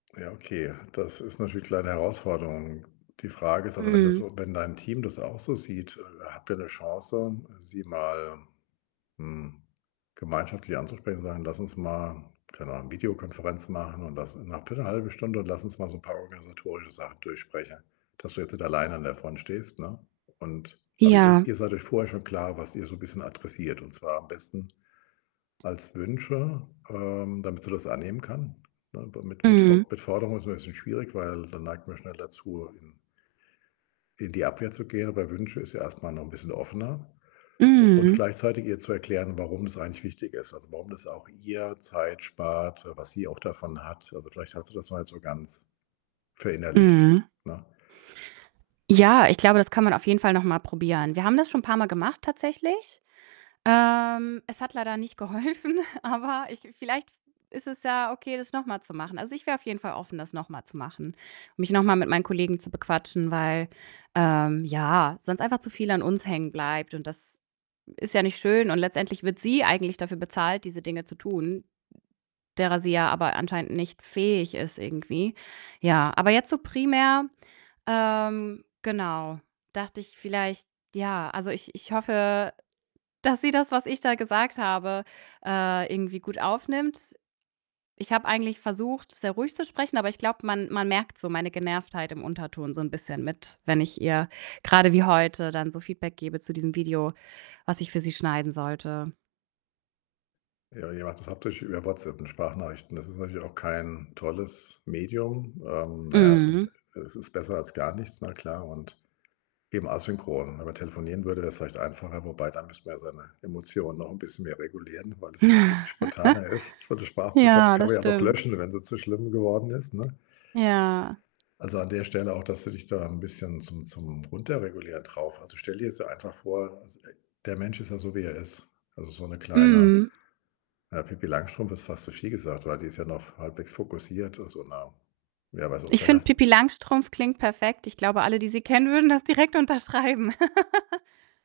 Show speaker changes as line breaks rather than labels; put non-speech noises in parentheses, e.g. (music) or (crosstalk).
Ja, okay. Das ist natürlich klar 'ne Herausforderung. Die Frage ist, also, wenn das
Mhm.
so wenn dein Team das auch so sieht, äh, habt ihr 'ne Chance, sie mal, hm, gemeinschaftlich anzusprechen und sagen: „Lass uns mal, keine Ahnung, Videokonferenz machen und lass ne, für 'ne 1/2 Stunde und lass uns mal so 'n paar organisatorische Sachen durchsprechen“, dass du jetzt nicht alleine an der Front stehst, ne? Und aber ihr
Ja.
ihr seid euch vorher schon klar, was ihr so 'n bisschen adressiert und zwar am besten als Wünsche, ähm, damit sie das annehmen kann? Ne, da mit mit
Mhm.
Fo mit Forderungen ist immer 'n bisschen schwierig, weil da neigt man schnell dazu, in in die Abwehr zu gehen, aber Wünsche ist ja erstmal noch 'n bisschen offener u und
Mhm.
gleichzeitig ihr zu erklären, warum das eigentlich wichtig ist. Also, warum das auch ihr Zeit spart, äh, was sie auch davon hat. Also, vielleicht hat sie das noch nicht so ganz verinnerlicht,
Mhm.
ne?
Ja, ich glaube, das kann man auf jeden Fall noch mal probieren. Wir haben das schon paarmal gemacht tatsächlich. Ähm, es hat leider nicht geholfen, aber ich vielleicht v ist es ja okay, das noch mal zu machen. Also, ich wäre auf jeden Fall offen, das noch mal zu machen, mich noch mal mit meinen Kollegen zu bequatschen, weil, ähm, ja, sonst einfach zu viel an uns hängen bleibt und das ist ja nicht schön und letztendlich wird sie eigentlich dafür bezahlt, diese Dinge zu tun, derer sie ja aber anscheinend nicht fähig ist irgendwie. Ja, aber jetzt so primär, ähm, genau, dachte ich vielleicht ja, also, ich ich hoffe, dass sie das, was ich da gesagt habe, äh, irgendwie gut aufnimmt. Ich habe eigentlich versucht, sehr ruhig zu sprechen, aber ich glaube, man man merkt so meine Genervtheit im Unterton so 'n bisschen mit, wenn ich ihr, grade wie heute, dann so Feedback gebe zu diesem Video, was ich für sie schneiden sollte.
Ja, ja, das habt ihr euch über WhatsApp und Sprachnachrichten das ist natürlich auch kein tolles Medium. Ähm, na ja, ähm,
Mhm.
e es ist besser als gar nichts, na klar, und eben asynchron. Wenn man telefonieren würde, wäre es vielleicht einfacher, wobei dann müsste man ja seine Emotionen noch bisschen mehr regulieren, weil das ja noch bisschen spontaner ist. So 'ne
(chuckles)
Sprachbotschaft
Ja,
kann man
das
ja noch
stimmt.
löschen, wenn sie zu schlimm geworden ist, ne?
Ja.
Also, an der Stelle auch, dass du dich da 'n bisschen zum zum Runterregulieren drauf also, stell dir jetzt einfach vor, s äh, der Mensch ist ja so, wie er ist. Also, so 'ne kleine,
Mhm.
ja, Pipi Langstrumpf ist fast zu viel gesagt, weil die ist ja noch halbwegs fokussiert, also na, wer weiß, ob
Ich
vielleicht
finde,
hast
Pipi
du
Langstrumpf klingt perfekt. Ich glaube, alle, die sie kennen, würden das direkt unterschreiben. (laughs)